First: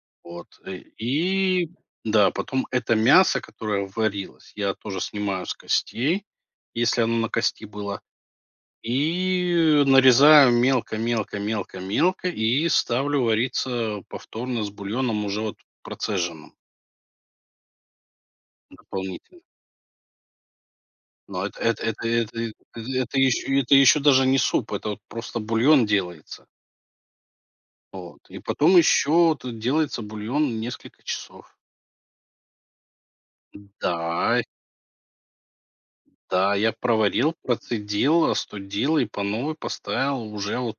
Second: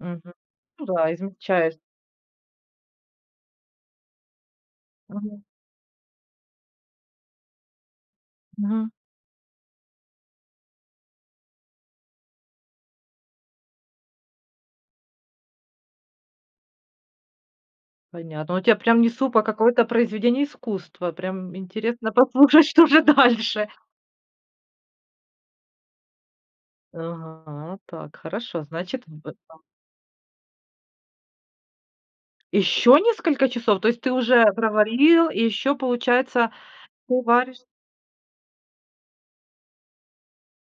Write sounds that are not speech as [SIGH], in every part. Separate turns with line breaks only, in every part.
Мгм.
Вот, э,
Ну да,
и
измельчаешь.
да, потом это мясо, которое варилось, я тоже
Мгм.
снимаю с костей, если оно на кости было.
Мгм.
И нарезаю мелко мелко мелко мелко и ставлю вариться повторно с бульоном, уже вот процеженным
Понятно. Ну, у тебя прям не суп,
дополнительно.
а какое-то произведение искусства.
Но эт
Прям
эт это
интересно
это, э,
послушать, что же
это еще
дальше.
это еще даже не суп, это вот просто бульон делается.
Ага, так,
Вот. И
хорошо.
потом
Значит, в
еще тут
этом.
делается бульон несколько часов.
Ещё несколько часов? То есть ты
Да.
уже проварил, и еще, получается,
Да, я
ты
проварил,
варишь
процедил, остудил, и по новой поставил уже вот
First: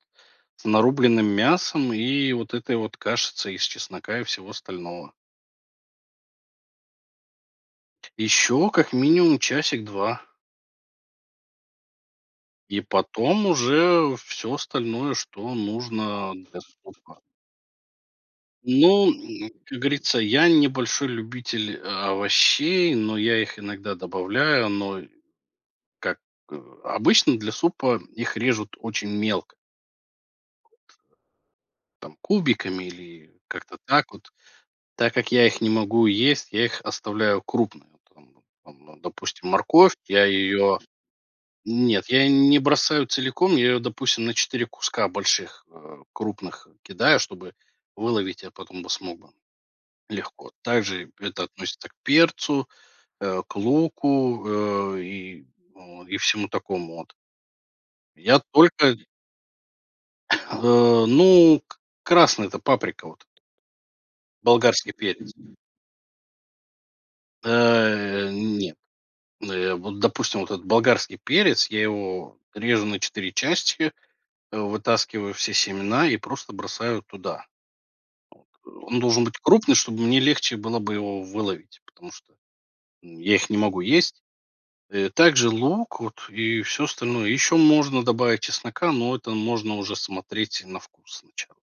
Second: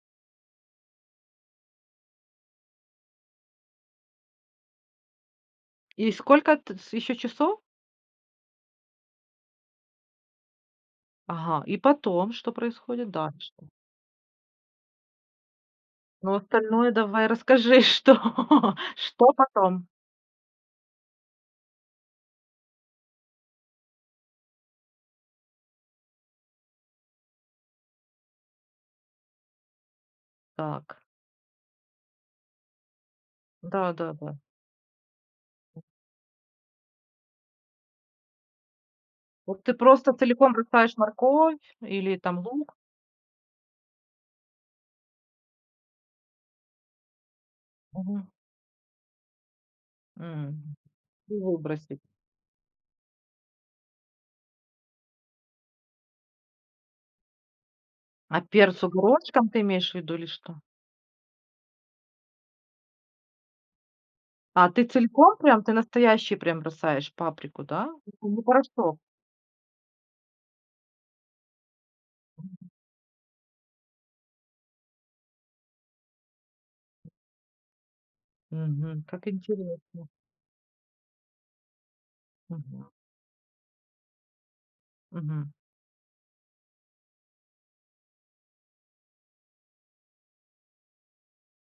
с нарубленным мясом, и вот этой вот кашицей из чеснока и всего остального.
И сколько, т с еще часов?
Еще как минимум часик-два.
Ага, и потом, что
И
происходит
потом
дальше?
уже всё остальное, что нужно
Ну,
для
остальное,
супа.
давай, расскажи, что
Ну,
что
м, как
потом?
говорится, я не большой любитель овощей, но я их иногда добавляю, но как, э обычно для супа их режут очень мелко
Так.
там, кубиками или как-то так вот.
Да-да-да.
Так как я их не могу есть, я их оставляю крупные вот там вот. Там, ну, допустим,
Вот ты
морковь-
просто
я
целиком
ее
бросаешь морковь,
нет,
или,
я
там,
не
лук?
бросаю целиком. Я ее, допустим, на 4 куска больших, э, крупных кидаю, чтобы
Мгм.
выловить я потом бы смог бы легко.
М.
Также
И
это относится к
выбросить.
перцу, э, к луку, э, и, вот, и всему такому от. Я
А перцу
только
горошком ты имеешь в виду, или что?
[COUGHS] э, ну, к красный- это паприка вот
А ты
болгарский перец.
целиком прям, ты настоящий прям бросаешь, паприку, да? Ну,
Э,
не
нет.
порошок?
Н э, вот, допустим, вот этот болгарский перец, я его режу на 4 части, вытаскиваю все семена, и просто бросаю туда. Вот. Он
Мгм.
должен
Как
быть крупный, чтобы
интересно.
мне легче было бы его выловить. Потому что
Мгм.
я их не могу есть. Э, так же
Мгм.
лук вот, и всё остальное. Еще можно добавить чеснока, но это можно уже смотреть на вкус сначала.